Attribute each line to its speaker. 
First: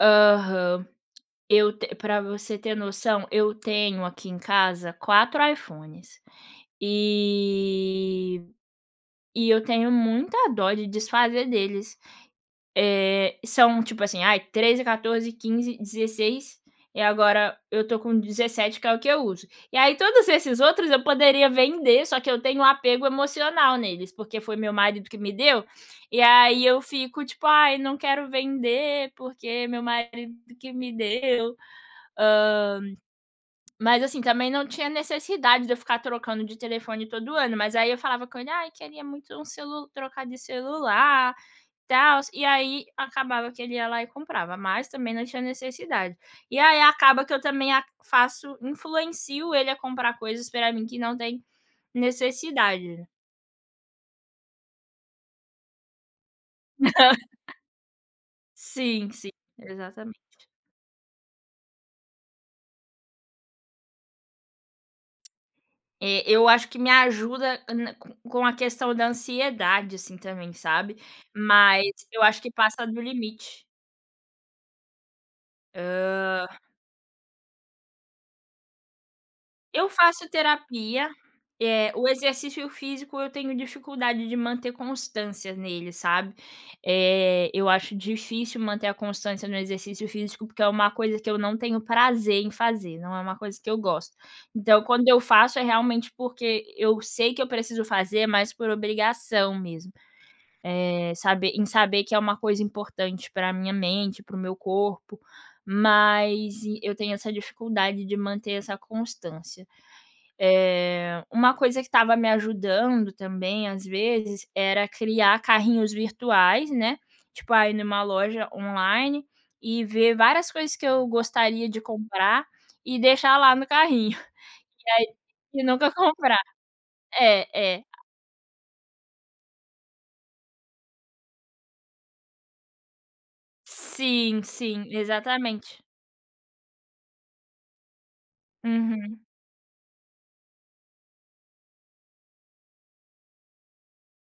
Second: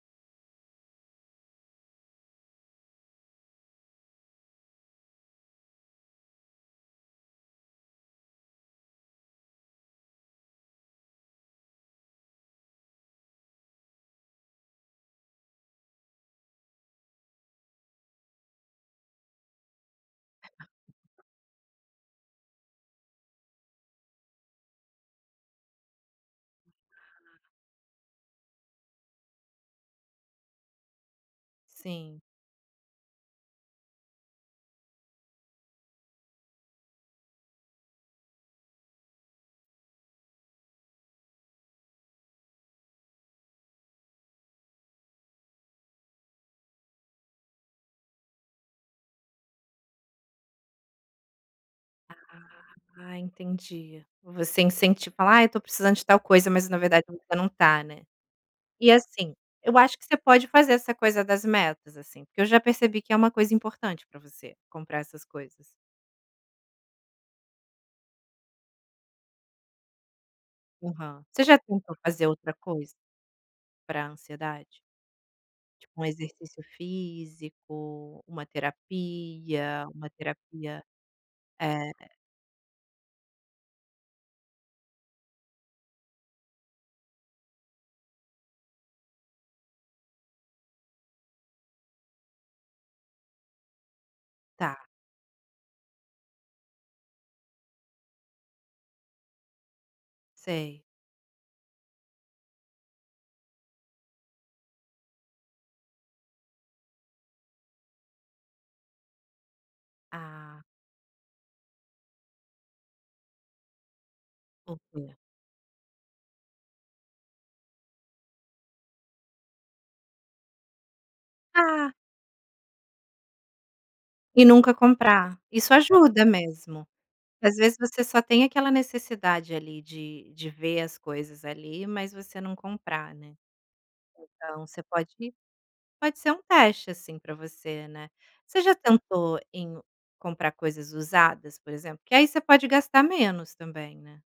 Speaker 1: Aham. Eu te pra você ter noção, eu tenho aqui em casa 4 iPhones e e eu tenho muita dó de desfazer deles, eh, são tipo assim ai 13, 14, 15, 16, e agora eu estou com 17 que é o que eu uso. E aí todos esses outros eu
Speaker 2: [unintelligible]
Speaker 1: poderia vender só que eu tenho apego emocional neles, porque foi meu marido que me deu, e aí eu fico tipo: "ai não quero vender porque meu marido que me deu".
Speaker 2: Sim.
Speaker 1: Hã, mas assim também não tinha necessidade de eu ficar trocando de telefone todo ano, mas aí eu falava com ele: "ai queria muito um celu trocar de celular, tals" e aí acabava que ele ia lá e comprava, mas também não tinha necessidade. E aí acaba que eu também a faço, influencio ele a comprar coisas pra mim que não tem necessidade.
Speaker 2: Ah, entendi. Você incentiva, fala: "Ai eu estou precisando de tal coisa", mas na verdade você não tá, né. E
Speaker 1: Sim, sim,
Speaker 2: assim, eu acho que você
Speaker 1: exatamente.
Speaker 2: pode fazer essa coisa das metas, assim, porque eu já percebi que é uma coisa importante para você, comprar essas coisas.
Speaker 1: É, eu acho que me ajuda ana com a questão da ansiedade assim também, sabe,
Speaker 2: Aham. Você já
Speaker 1: mas
Speaker 2: tentou
Speaker 1: eu
Speaker 2: fazer
Speaker 1: acho que
Speaker 2: outra
Speaker 1: passa
Speaker 2: coisa
Speaker 1: do limite.
Speaker 2: para ansiedade tipo um
Speaker 1: Hã.
Speaker 2: exercício físico, uma terapia,
Speaker 1: Eu
Speaker 2: uma
Speaker 1: faço
Speaker 2: terapia,
Speaker 1: terapia, eh,
Speaker 2: eh
Speaker 1: o exercício físico eu tenho dificuldade de manter constância nele, sabe. Eh, eu acho difícil manter a constância no exercício físico, porque é uma coisa que eu não tenho prazer em fazer, não é uma coisa eu gosto. Então
Speaker 2: Tá.
Speaker 1: quando eu faço é realmente, porque eu sei que eu preciso fazer, mas por obrigação mesmo.
Speaker 2: Sei.
Speaker 1: Eh, saber em saber que é uma coisa importante pra minha mente, para o meu corpo, mas eu tenho essa dificuldade de manter essa constância.
Speaker 2: Ah.
Speaker 1: Eh, uma coisa que estava me ajudando também às vezes era
Speaker 2: [unintelligible]
Speaker 1: criar carrinhos virtuais, né, tipo ah, ir em uma loja online e ver várias coisas que eu gostaria de
Speaker 2: Ah.
Speaker 1: comprar e deixar lá no carrinho.
Speaker 2: E nunca
Speaker 1: E aí
Speaker 2: comprar,
Speaker 1: e
Speaker 2: isso
Speaker 1: nunca
Speaker 2: ajuda
Speaker 1: comprar.
Speaker 2: mesmo. Às
Speaker 1: É
Speaker 2: vezes
Speaker 1: é.
Speaker 2: você só tem aquela necessidade ali de de ver as coisas ali, mas você não comprar, né.
Speaker 1: Sim,
Speaker 2: Então você
Speaker 1: sim,
Speaker 2: pode,
Speaker 1: exatamente.
Speaker 2: pode ser um teste assim pra você, né. Você já
Speaker 1: Uhum.
Speaker 2: tentou em comprar coisas usadas por exemplo? Porque aí você pode gastar menos também, né.